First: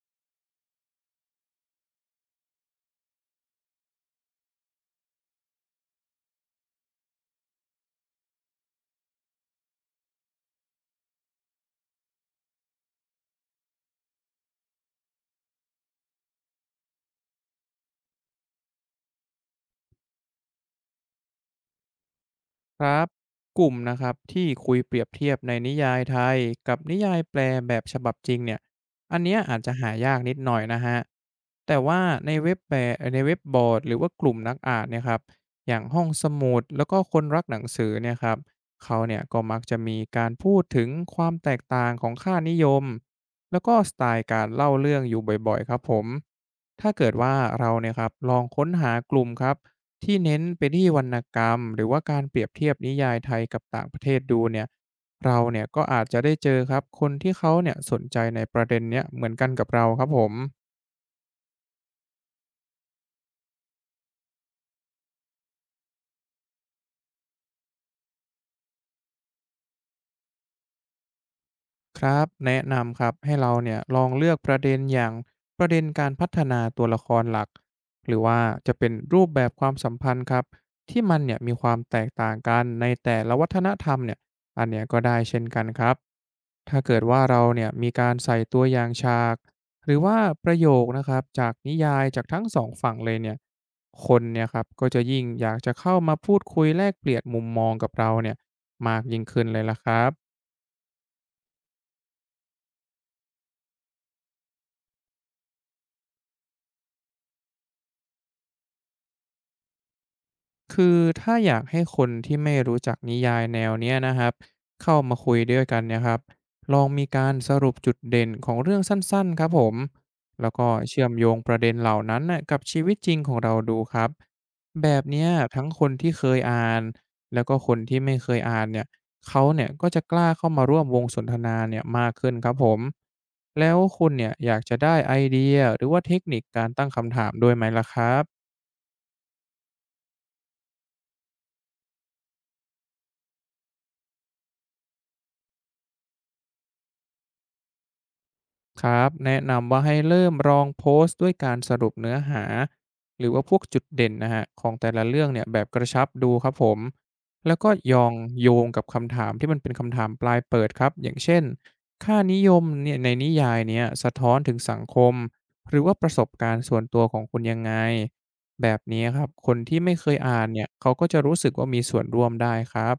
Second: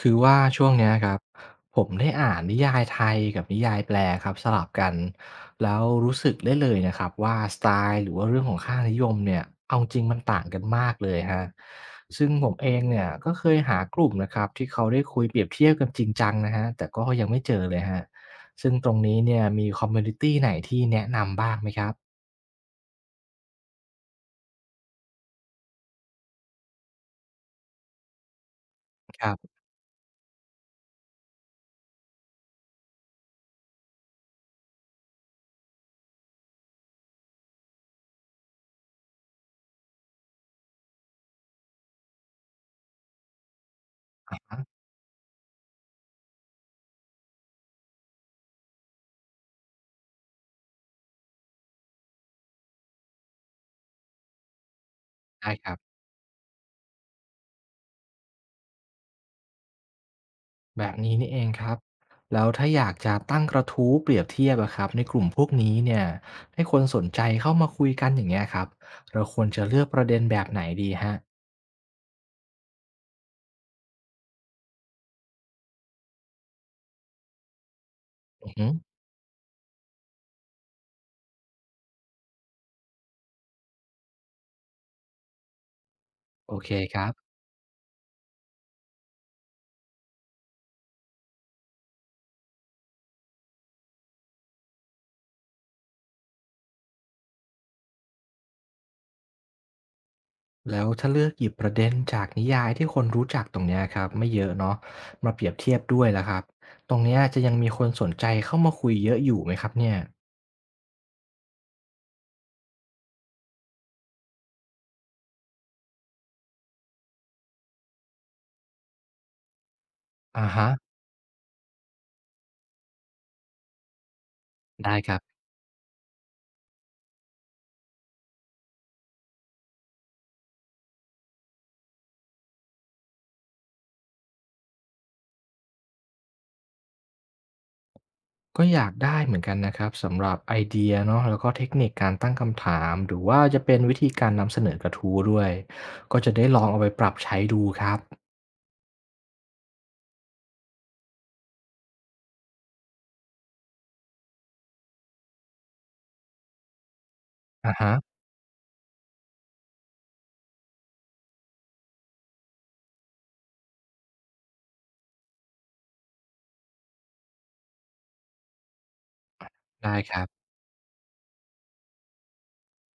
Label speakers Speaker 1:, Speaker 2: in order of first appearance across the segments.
Speaker 1: คือว่าช่วงเนี้ยครับผมได้อ่านนิยายไทยกับนิยายแปลครับสลับกันแล้วรู้สึกได้เลยนะครับว่าสไตล์หรือว่าเรื่องของค่านิยมเนี่ยเอาจริงมันต่างกันมากเลยฮะซึ่งผมเองเนี่ยก็เคยหากลุ่มนะครับที่เขาได้คุยเปรียบเทียบกันจริงจังนะฮะแต่ก็ยังไม่เจอเลยฮะซึ่งตรงนี้เนี่ยมีคอมมูนิตี้ไหนที่แนะนำบ้างไหมครับ
Speaker 2: ครับกลุ่มนะครับที่คุยเปรียบเทียบในนิยายไทยกับนิยายแปลแบบฉบับจริงเนี่ยอัน
Speaker 1: ค
Speaker 2: เนี้
Speaker 1: รั
Speaker 2: ย
Speaker 1: บ
Speaker 2: อาจจะหายากนิดหน่อยนะฮะแต่ว่าในเว็บแปลในเว็บบอร์ดหรือว่ากลุ่มนักอ่านเนี่ยครับอย่างห้องสมุดแล้วก็คนรักหนังสือเนี่ยครับเขาเนี่ยก็มักจะมีการพูดถึงความแตกต่างของค่านิยมแล้วก็สไตล์การเล่าเรื่องอยู่บ่อยๆครับผมถ้าเกิดว่าเราเนี่ยครับลองค้นหากลุ่มครับ ที่เน้นไปที่วรรณกรรมหรือว่าการเปรียบเทียบนิยายไทยกับต่างประเทศดูเนี่ยเรา
Speaker 1: ได้
Speaker 2: เนี่ย
Speaker 1: ครับ
Speaker 2: ก็อาจจะได้เจอครับคนที่เขาเนี่ยสนใจในประเด็นเนี้ยเหมือนกันกับเราครับผม
Speaker 1: แบบนี้นี่เองครับแล้วถ้าอยากจะตั้งกระทู้เปรียบเทียบอะครับในกลุ่มพวกนี้เนี่ยให้คนสนใจเข้ามาคุยกันอย่างเงี้ยครับเราควรจะเลือกประเด็นแบบไหนดีฮะ
Speaker 2: ครับแนะนำครับให้เราเนี่ยลองเลือกประเด็นอย่างประเด็นการพัฒนาตัวละครหลักหรือว่า
Speaker 1: อือฮึ
Speaker 2: จะเป็นรูปแบบความสัมพันธ์ครับที่มันเนี่ยมีความแตกต่างกันในแต่ละวัฒนธรรมเนี่ยอันเนี้ยก็ได้เช่นกันครับ
Speaker 1: โอเค
Speaker 2: ถ้าเกิ
Speaker 1: ค
Speaker 2: ด
Speaker 1: รับ
Speaker 2: ว่าเราเนี่ยมีการใส่ตัวอย่างฉากหรือว่าประโยคนะครับจากนิยายจากทั้งสองฝั่งเลยเนี่ยคนเนี่ยครับก็จะยิ่งอยากจะเข้ามาพูดคุยแลกเปลี่ยนมุมมองกับเราเนี่ยมากยิ่งขึ้นเลยละครับ
Speaker 1: แล้วถ้าเลือกหยิบประเด็นจากนิยายที่คนรู้จักตรงเนี้ยครับไม่เยอะเนาะมาเปรียบเทียบด้วยและครับตรงเนี้ยจะยังมีคนสนใจเข้ามาคุยเยอะอยู่ไหมครับเนี่ย
Speaker 2: คือถ้าอยากให้คนที่ไม่รู้จักนิยายแนวเนี้ยนะครับเข้ามาคุยด้วยกันเนี่ยครับลองมีการสรุปจุดเด่นของเรื่องสั้นๆครับผม
Speaker 1: อา
Speaker 2: แล้วก็
Speaker 1: ฮะ
Speaker 2: เชื่อมโยงประเด็นเหล่านั้นน่ะกับชีวิตจริงของเราดูครับแบ
Speaker 1: ได้
Speaker 2: บ
Speaker 1: ครับ
Speaker 2: เนี้ยทั้งคนที่เคยอ่านแล้วก็คนที่ไม่เคยอ่านเนี่ยเขาเนี่ยก็จะกล้าเข้ามาร่วมวงสนทนาเนี่ยมากขึ้นครับผมแล้วคุณเนี่ยอยากจะได้ไอเดียหรือว่าเทคนิคการตั้งคำถามด้วยไหมล่ะครับ
Speaker 1: ก็อยากได้เหมือนกันนะครับสำหรับไอเดียเนาะแล้วก็เทคนิคการตั้งคำถามหรือว่าจะเป็นวิธีการนำเสนอกระทู้ด้วยก็จะได้ลองเอาไปปรับใช้ดูครับ
Speaker 2: ครับแนะนำว่าให้เริ่มลองโพสต์ด้วยการสรุปเนื้อหาหรือว่าพวกจุดเด่นนะฮะของแต่ละเรื่องเนี่ยแบบกระชับดูครับผมแล้วก็
Speaker 1: อะฮะ
Speaker 2: ยองโยงกับคำถามที่มันเป็นคำถามปลายเปิดครับอย่างเช่นค่านิยมเนี่ยในนิยายเนี่ยสะท้อนถึงสังคมหรือว่าประสบการณ์ส่วนตัวของคุณยังไงแบบนี้ครับคนที่ไม่
Speaker 1: ได้
Speaker 2: เค
Speaker 1: ค
Speaker 2: ย
Speaker 1: รับ
Speaker 2: อ่านเนี่ยเขาก็จะรู้สึกว่ามีส่วนร่วมได้ครับ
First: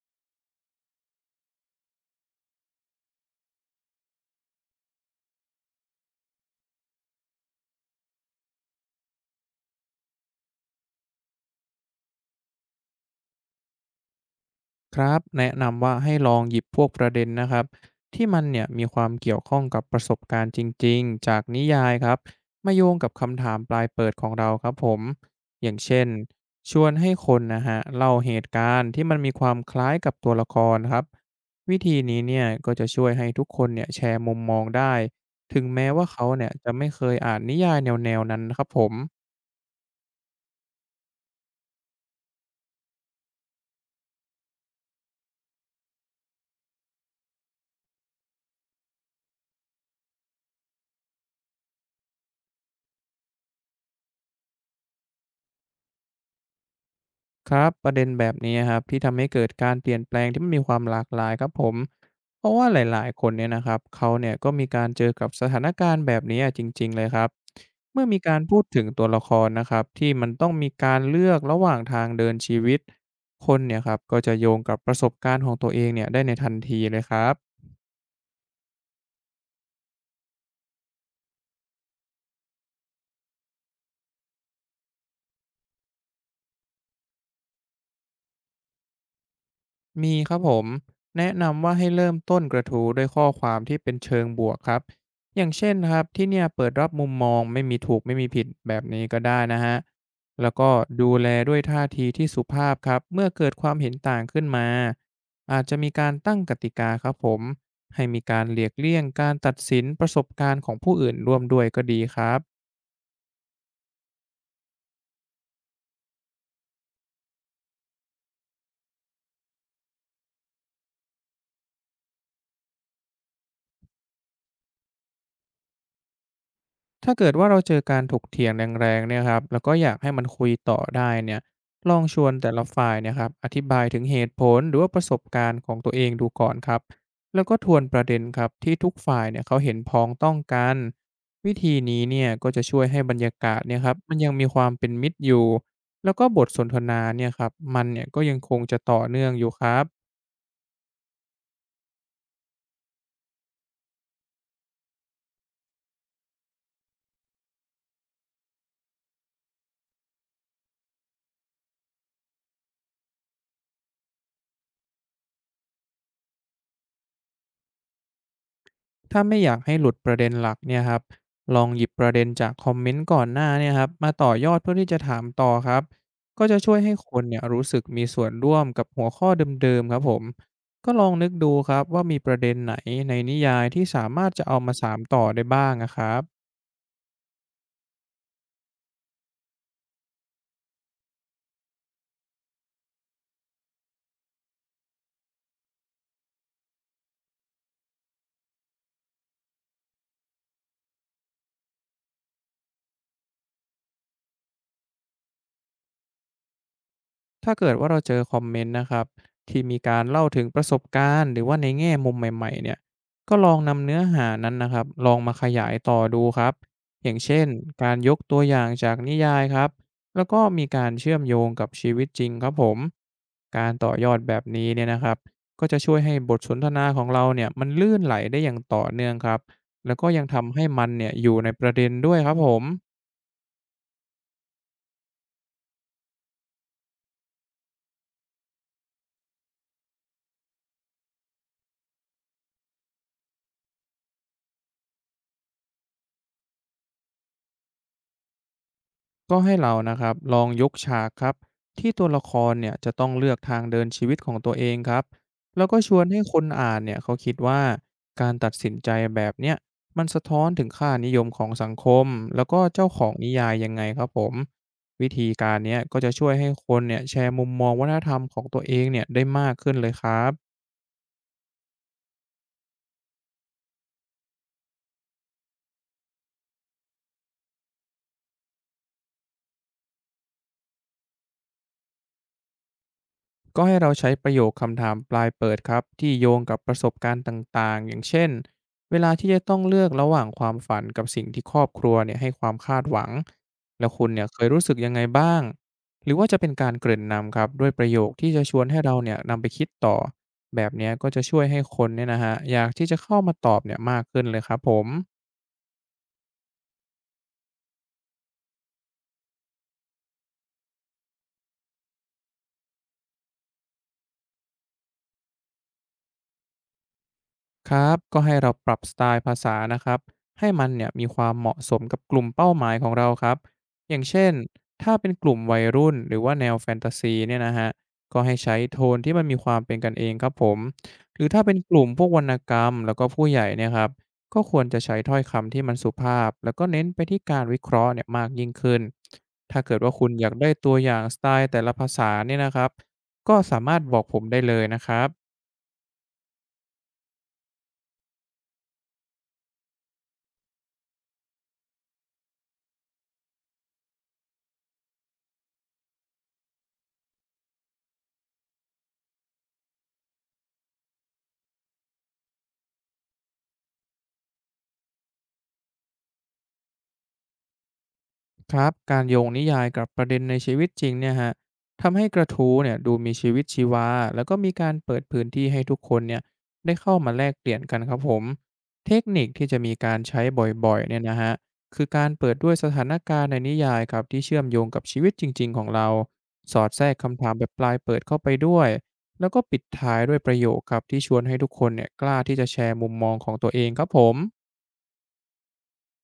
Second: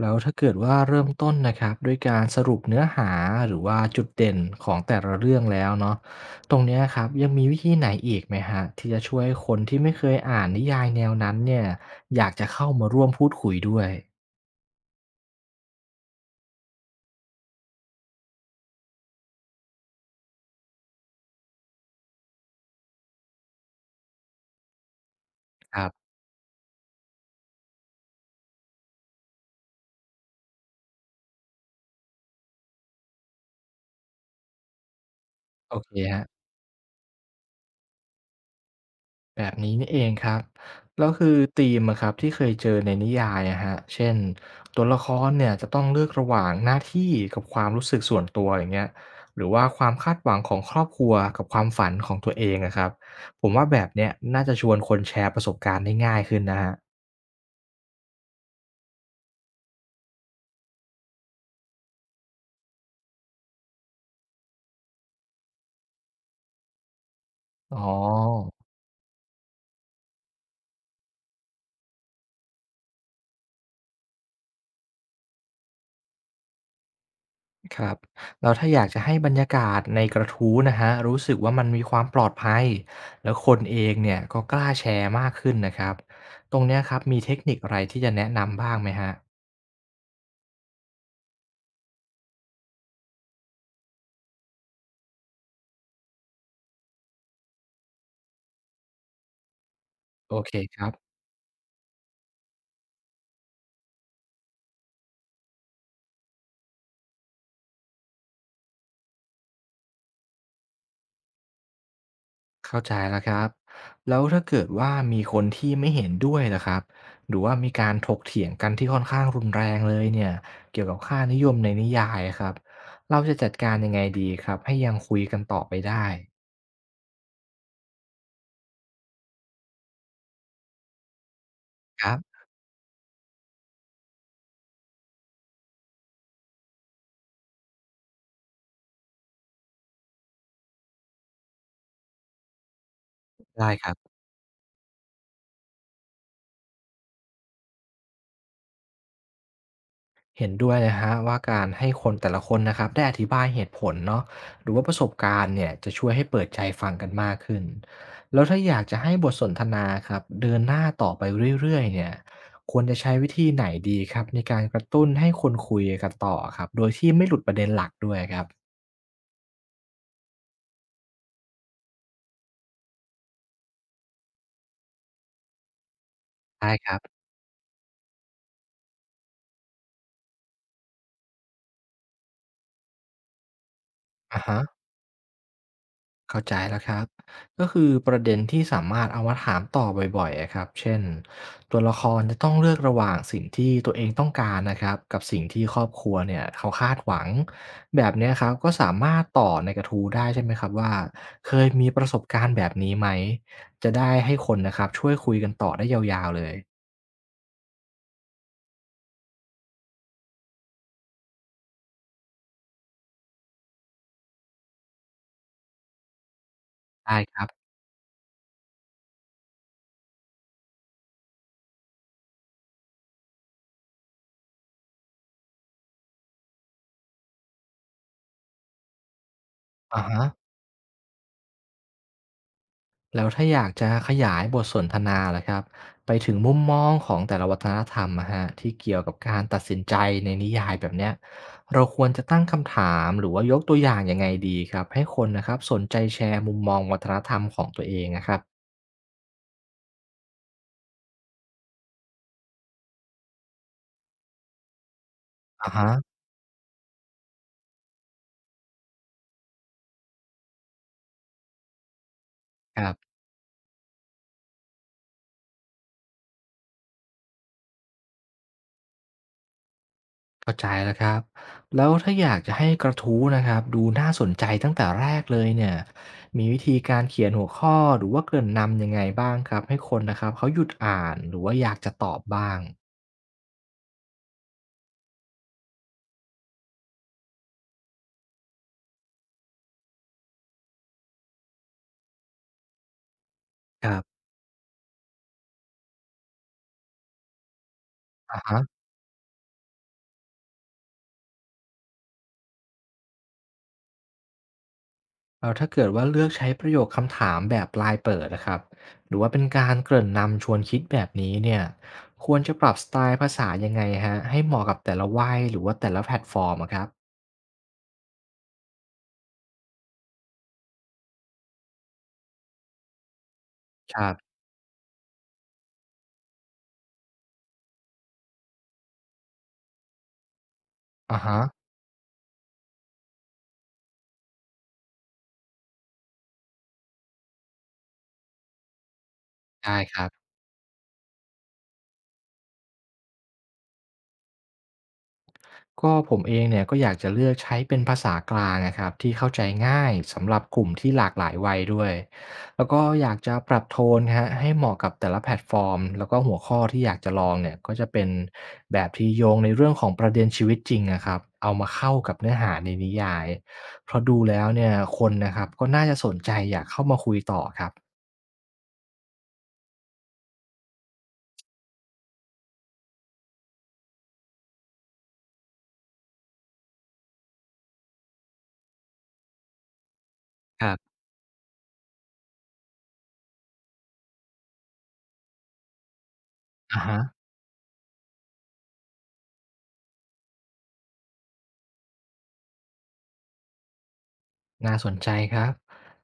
Speaker 1: แล้วถ้าเกิดว่าเริ่มต้นนะครับด้วยการสรุปเนื้อหาหรือว่าจุดเด่นของแต่ละเรื่องแล้วเนาะตรงเนี้ยครับยังมีวิธีไหนอีกไหมฮะที่จะช่วยคนที่ไม่เคยอ่านนิยายแนวนั้นเนี่ยอยากจะเข้ามาร่วมพูดคุยด้วย
Speaker 2: ครับแนะนำว่าให้ลองหยิบพวกประเด็นนะครับที่มันเนี่ยมีความเกี่ยวข้องกับประสบการณ์จริงๆจากนิยายครับมาโยงกับคำถามปลายเปิดของเราครับผมอย่า
Speaker 1: ค
Speaker 2: ง
Speaker 1: รับ
Speaker 2: เช่นชวนให้คนนะฮะเล่าเหตุการณ์ที่มันมีความคล้ายกับตัวละครครับวิธีนี้เนี่ยก็จะช่วยให้ทุกคนเนี่ยแชร์มุมมองได้ถึง
Speaker 1: โอ
Speaker 2: แม้
Speaker 1: เค
Speaker 2: ว่า
Speaker 1: ฮะ
Speaker 2: เขาเนี่ยจะไม่เคยอ่านนิยายแนวๆนั้นนะครับผม
Speaker 1: แบบนี้นี่เองครับแล้วคือธีมอะครับที่เคยเจอในนิยายอะฮะเช่นตัวละครเนี่ยจะต้องเลือกระหว่างหน้าที่กับความรู้สึกส่วนตัวอย่างเงี้ยหรือว่าความคาดหวังของครอบครัวกับความฝันของตัวเองอะครับผมว่าแบบเนี้ยน่าจะชวนคนแชร์ประสบการณ์ได้ง่ายขึ้นนะฮะ
Speaker 2: ครับประเด็นแบบนี้ครับที่ทำให้เกิดการเปลี่ยนแปลงที่มันมีความหลากหลายครับผมเพราะว่าหลายๆคนเนี่ยนะครับเขาเนี่ยก็มีการเจอกับสถานการณ์แบบนี้จริงๆเลยครับ
Speaker 1: อ๋อ
Speaker 2: เมื่อมีการพูดถึงตัวละครนะครับที่มันต้องมีการเลือกระหว่างทางเดินชีวิตคนเนี่ยครับก็จะโยงกับประสบการณ์ของตัวเองเนี่ยได้ในทันทีเลยครับ
Speaker 1: ครับแล้วถ้าอยากจะให้บรรยากาศในกระทู้นะฮะรู้สึกว่ามันมีความปลอดภัยแล้วคนเองเนี่ยก็กล้าแชร์มากขึ้นนะครับตรงเนี้ยครับมีเทคนิคอะไรที่จะแนะนำบ้างไหมฮะ
Speaker 2: มีครับผมแนะนำว่าให้เริ่มต้นกระทู้ด้วยข้อความที่เป็นเชิงบวกครับอย่างเช่นนะครับที่เนี่ยเปิดรับมุมมองไม่มีถูกไม่มีผิดแบบนี้ก็ได้นะฮะ
Speaker 1: โอ
Speaker 2: แล้
Speaker 1: เค
Speaker 2: วก็
Speaker 1: ครับ
Speaker 2: ดูแลด้วยท่าทีที่สุภาพครับเมื่อเกิดความเห็นต่างขึ้นมาอาจจะมีการตั้งกติกาครับผมให้มีการเลียกเลี่ยงการตัดสินประสบการณ์ของผู้อื่นร่วมด้วยก็ดีครับ
Speaker 1: เข้าใจแล้วครับแล้วถ้าเกิดว่ามีคนที่ไม่เห็นด้วยล่ะครับหรือว่ามีการถกเถียงกันที่ค่อนข้างรุนแรงเลยเนี่ยเกี่ยวกับค่านิยมในนิยายครับเราจะจัดการยังไงดีครับให้ยังคุยกันต่อไปได้
Speaker 2: ถ้าเกิดว่าเราเจอการถกเถียงแรงๆเนี่ยครับแล้วก็อยากให้มันคุยต่อได้เนี่ยลอง
Speaker 1: ครั
Speaker 2: ช
Speaker 1: บ
Speaker 2: วนแต่ละฝ่ายเนี่ยครับอธิบายถึงเหตุผลหรือว่าประสบการณ์ของตัวเองดูก่อนครับแล้วก็ทวนประเด็นครับที่ทุกฝ่ายเนี่ยเขาเห็นพ้องต้องกันวิธีนี้เนี่ยก็จะช่วยให้บรรยากาศ
Speaker 1: ได้
Speaker 2: เนี่ย
Speaker 1: ค
Speaker 2: ค
Speaker 1: รั
Speaker 2: รับ
Speaker 1: บ
Speaker 2: มันยังมีความเป็นมิตรอยู่แล้วก็บทสนทนาเนี่ยครับมันเนี่ยก็ยังคงจะต่อเนื่องอยู่ครับ
Speaker 1: เห็นด้วยนะฮะว่าการให้คนแต่ละคนนะครับได้อธิบายเหตุผลเนาะหรือว่าประสบการณ์เนี่ยจะช่วยให้เปิดใจฟังกันมากขึ้นแล้วถ้าอยากจะให้บทสนทนาครับเดินหน้าต่อไปเรื่อยๆเนี่ยควรจะใช้วิธีไหนดีครับในการกระตุ้นให้คนคุยกันต่อครับโดยที่ไม่หลุดประเด็นหลักด้วยครับ
Speaker 2: ถ้าไม่อยากให้หลุดประเด็นหลักเนี่ยครับลองหยิบประเด็นจากคอมเมนต์ก่อนหน้าเนี่ยครับมาต่อยอดเพื่อที่จะถามต่อครับก็จะ
Speaker 1: ได้
Speaker 2: ช่วย
Speaker 1: ค
Speaker 2: ให้
Speaker 1: รับ
Speaker 2: คนเนี่ยรู้สึกมีส่วนร่วมกับหัวข้อเดิมๆครับผมก็ลองนึกดูครับว่ามีประเด็นไหนในนิยายที่สามารถ
Speaker 1: อะ
Speaker 2: จะเอา
Speaker 1: ฮะ
Speaker 2: มาสามต่อได้บ้างนะครับ
Speaker 1: เข้าใจแล้วครับก็คือประเด็นที่สามารถเอามาถามต่อบ่อยๆอะครับเช่นตัวละครจะต้องเลือกระหว่างสิ่งที่ตัวเองต้องการนะครับกับสิ่งที่ครอบครัวเนี่ยเขาคาดหวังแบบเนี้ยครับก็สามารถต่อในกระทู้ได้ใช่ไหมครับว่าเคยมีประสบการณ์แบบนี้ไหมจะได้ให้คนนะครับช่วยคุยกันต่อได้ยาวๆเลย
Speaker 2: ถ้าเกิดว่าเราเจอคอมเมนต์นะครับที่มีการเล่าถึงประสบการณ์หรือว่าในแง่มุมใหม่ๆเนี่ยก็ลองนำเนื้อหานั้นนะครับลองมาขยายต่อดูครับอย่า
Speaker 1: ได้
Speaker 2: ง
Speaker 1: ค
Speaker 2: เช่
Speaker 1: รั
Speaker 2: น
Speaker 1: บ
Speaker 2: การยกตัวอย่างจากนิยายครับแล้วก็มีการเชื่อมโยงกับชีวิตจริงครับผมการต่อยอดแบบนี้เนี่ยนะครับก็จะช่วยให้บทสนทนาของเราเนี่ยมันลื่นไหลได้อย่างต่อเนื่องครับแล้ว
Speaker 1: อา
Speaker 2: ก็ยั
Speaker 1: ฮะ
Speaker 2: งทำให้มันเนี่ยอยู่ในประเด็นด้วยครับผม
Speaker 1: แล้วถ้าอยากจะขยายบทสนทนาล่ะครับไปถึงมุมมองของแต่ละวัฒนธรรมอะฮะที่เกี่ยวกับการตัดสินใจในนิยายแบบเนี้ยเราควรจะตั้งคำถามหรือว่ายกตัวอย่างยังไงดีครับให้คนนะครับสนใจแชร์มุมมองวัฒนธรรมของตัวเองนะครับ
Speaker 2: ก็ให้เรานะครับลองยกฉากครับที่ตัวละครเนี่ยจะต้องเลือกทางเดินชีวิตของตัวเองครับแล้ว
Speaker 1: อ่า
Speaker 2: ก็
Speaker 1: ฮะ
Speaker 2: ชวนให้คนอ่านเนี่ยเขาคิดว่าการตัดสินใจแบบเนี้ยมันสะท้อนถึงค่านิยมของสังคมแล้วก็
Speaker 1: ค
Speaker 2: เจ้า
Speaker 1: รั
Speaker 2: ของ
Speaker 1: บ
Speaker 2: นิยายยังไงครับผมวิธีการเนี้ยก็จะช่วยให้คนเนี่ยแชร์มุมมองวัฒนธรรมของตัวเองเนี่ยได้มากขึ้นเลยครับ
Speaker 1: เข้าใจแล้วครับแล้วถ้าอยากจะให้กระทู้นะครับดูน่าสนใจตั้งแต่แรกเลยเนี่ยมีวิธีการเขียนหัวข้อหรือว่าเกริ่นนำยังไงบ้างครับให้คนนะครับเขาหยุดอ่านหรือว่าอยากจะตอบบ้าง
Speaker 2: ก็ให้เราใช้ประโยคคำถามปลายเปิดครับที่โยงกับประสบการณ์ต่างๆอย่างเช่นเวลาที่จะต้องเลือกระหว่างความฝันกับสิ่งที่ครอบครัวเนี่ยให้ความคาดหวังแล้
Speaker 1: ค
Speaker 2: ว
Speaker 1: รับ
Speaker 2: คุณเนี่ยเคยรู้สึกยังไงบ้างหรือว่าจะเป็นการเกริ่นนำครับด้วยประโยคที่
Speaker 1: อะ
Speaker 2: จะช
Speaker 1: ฮะ
Speaker 2: วนให้เราเนี่ยนำไปคิดต่อแบบเนี้ยก็จะช่วยให้คนเนี่ยนะฮะอยากที่จะเข้ามาตอบเนี่ยมากขึ้นเลยครับผม
Speaker 1: แล้วถ้าเกิดว่าเลือกใช้ประโยคคำถามแบบปลายเปิดนะครับหรือว่าเป็นการเกริ่นนำชวนคิดแบบนี้เนี่ยควรจะปรับสไตล์ภาษายังไงฮะให้เหมาะกับแต่ละวัยหรือว่าแต่ละแพลตฟอร์มอะครับ
Speaker 2: ครับก็ให้เราปรับสไตล์ภาษานะครับให้มันเนี่ยมีความเหมาะสมกับกลุ่มเป้าหมายของเราครับอ
Speaker 1: ค
Speaker 2: ย่าง
Speaker 1: รับ
Speaker 2: เช่นถ้าเป็นกลุ่มวัยรุ่นหรือว่าแนวแฟนตาซีเนี่ยนะฮะก็ให้ใช้โทนที่มันมีความเป็นกันเองครับผมห
Speaker 1: อะ
Speaker 2: รือ
Speaker 1: ฮะ
Speaker 2: ถ้าเป็นกลุ่มพวกวรรณกรรมแล้วก็ผู้ใหญ่เนี่ยครับก็ควรจะใช้ถ้อยคำที่มันสุภาพแล้วก็เน้นไปที่การวิเคราะห์เนี่ยมากยิ่งขึ้นถ้าเกิ
Speaker 1: ได้
Speaker 2: ดว่า
Speaker 1: ค
Speaker 2: คุ
Speaker 1: รั
Speaker 2: ณ
Speaker 1: บ
Speaker 2: อยากได้ตัวอย่างสไตล์แต่ละภาษาเนี่ยนะครับก็สามารถบอกผมได้เลยนะครับ
Speaker 1: ก็ผมเองเนี่ยก็อยากจะเลือกใช้เป็นภาษากลางนะครับที่เข้าใจง่ายสำหรับกลุ่มที่หลากหลายวัยด้วยแล้วก็อยากจะปรับโทนฮะให้เหมาะกับแต่ละแพลตฟอร์มแล้วก็หัวข้อที่อยากจะลองเนี่ยก็จะเป็นแบบที่โยงในเรื่องของประเด็นชีวิตจริงนะครับเอามาเข้ากับเนื้อหาในนิยายเพราะดูแล้วเนี่ยคนนะครับก็น่าจะสนใจอยากเข้ามาคุยต่อครับ
Speaker 2: ครับการโยงนิยายกับประเด็นในชีวิตจริงเนี่ยฮะทำให้กระทู้เนี่ยดูมีชีวิตชีวาแล้วก็มีการเปิดพื้นที่ให้ทุกคนเนี่ยได้เข้ามาแลกเปลี่ยนกันครับผมเทคนิคที่จะมีการใช้
Speaker 1: ค
Speaker 2: บ่
Speaker 1: รั
Speaker 2: อยๆ
Speaker 1: บ
Speaker 2: เนี่ยนะฮะคือการเปิดด้วยสถานการณ์ในนิยายครับที่เชื่อมโยงกับชีวิตจริงๆของเราสอดแท
Speaker 1: อ่า
Speaker 2: รก
Speaker 1: ฮะ
Speaker 2: คำถามแบบปลายเปิดเข้าไปด้วยแล้วก็ปิดท้ายด้วยประโยคครับที่ชวนให้ทุกคนเนี่ยกล้าที่จะแชร์มุมมองของตัวเองครับผม
Speaker 1: น่าสนใจครับ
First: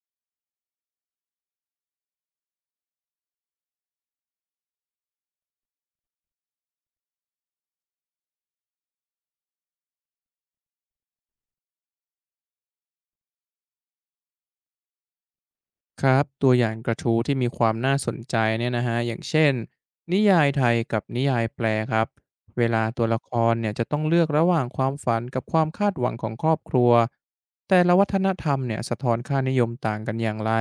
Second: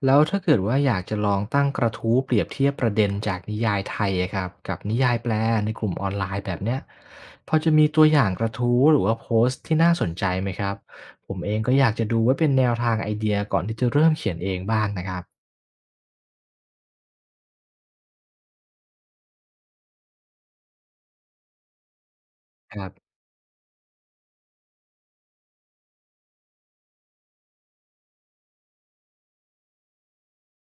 Speaker 1: แล้วถ้าเกิดว่าอยากจะลองตั้งกระทู้เปรียบเทียบประเด็นจากนิยายไทยอะครับกับนิยายแปลในกลุ่มออนไลน์แบบเนี้ยพอจะมีตัวอย่างกระทู้หรือว่าโพสต์ที่น่าสนใจไหมครับผมเองก็อยากจะดูไว้เป็นแนวทางไอเดียก่อนที่จะเริ่มเขียนเองบ้างนะครับ
Speaker 2: ครับตัวอย่างกระทู้ที่มีความน่าสนใจเนี่ยนะฮะอย่างเช่นนิยายไทยกับนิยายแปลครับเว
Speaker 1: ค
Speaker 2: ลา
Speaker 1: รั
Speaker 2: ตัว
Speaker 1: บ
Speaker 2: ละครเนี่ยจะต้องเลือกระหว่างความฝันกับความคาดหวังของครอบครัวแต่ละวัฒนธรรมเนี่ยสะท้อนค่านิยมต่างกันอย่างไร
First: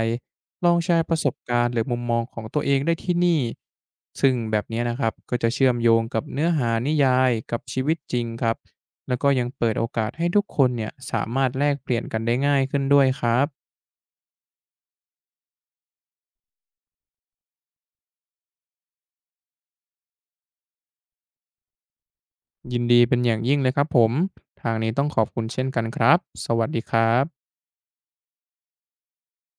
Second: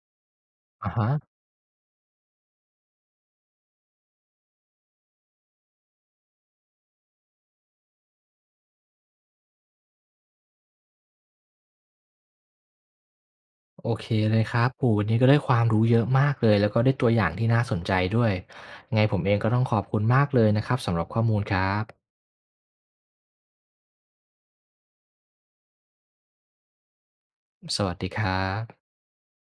Speaker 2: ลองแช
Speaker 1: อ่า
Speaker 2: ร์
Speaker 1: ฮะ
Speaker 2: ประสบการณ์หรือมุมมองของตัวเองได้ที่นี่ซึ่งแบบเนี้ยนะครับก็จะเชื่อมโยงกับเนื้อหานิยายกับชีวิตจริงครับแล้วก็ยังเปิดโอกาสให้ทุกคนเนี่ยสามารถแลกเปลี่ยนกันได้ง่ายขึ้นด้วยครับ
Speaker 1: โอเคเลยครับโหวันนี้ก็ได้ความรู้เยอะมากเลยแล้วก็ได้ตัวอย่างที่น่าสนใจด้วยไงผมเองก็ต้องขอบคุณมากเลยนะครับสำหรับข้อมูลครับ
Speaker 2: ยินดีเป็นอย่างยิ่งเลยครับผม ทางนี้ต้องขอบคุณเช่นกันครับ สวัสดีครับ
Speaker 1: สวัสดีครับ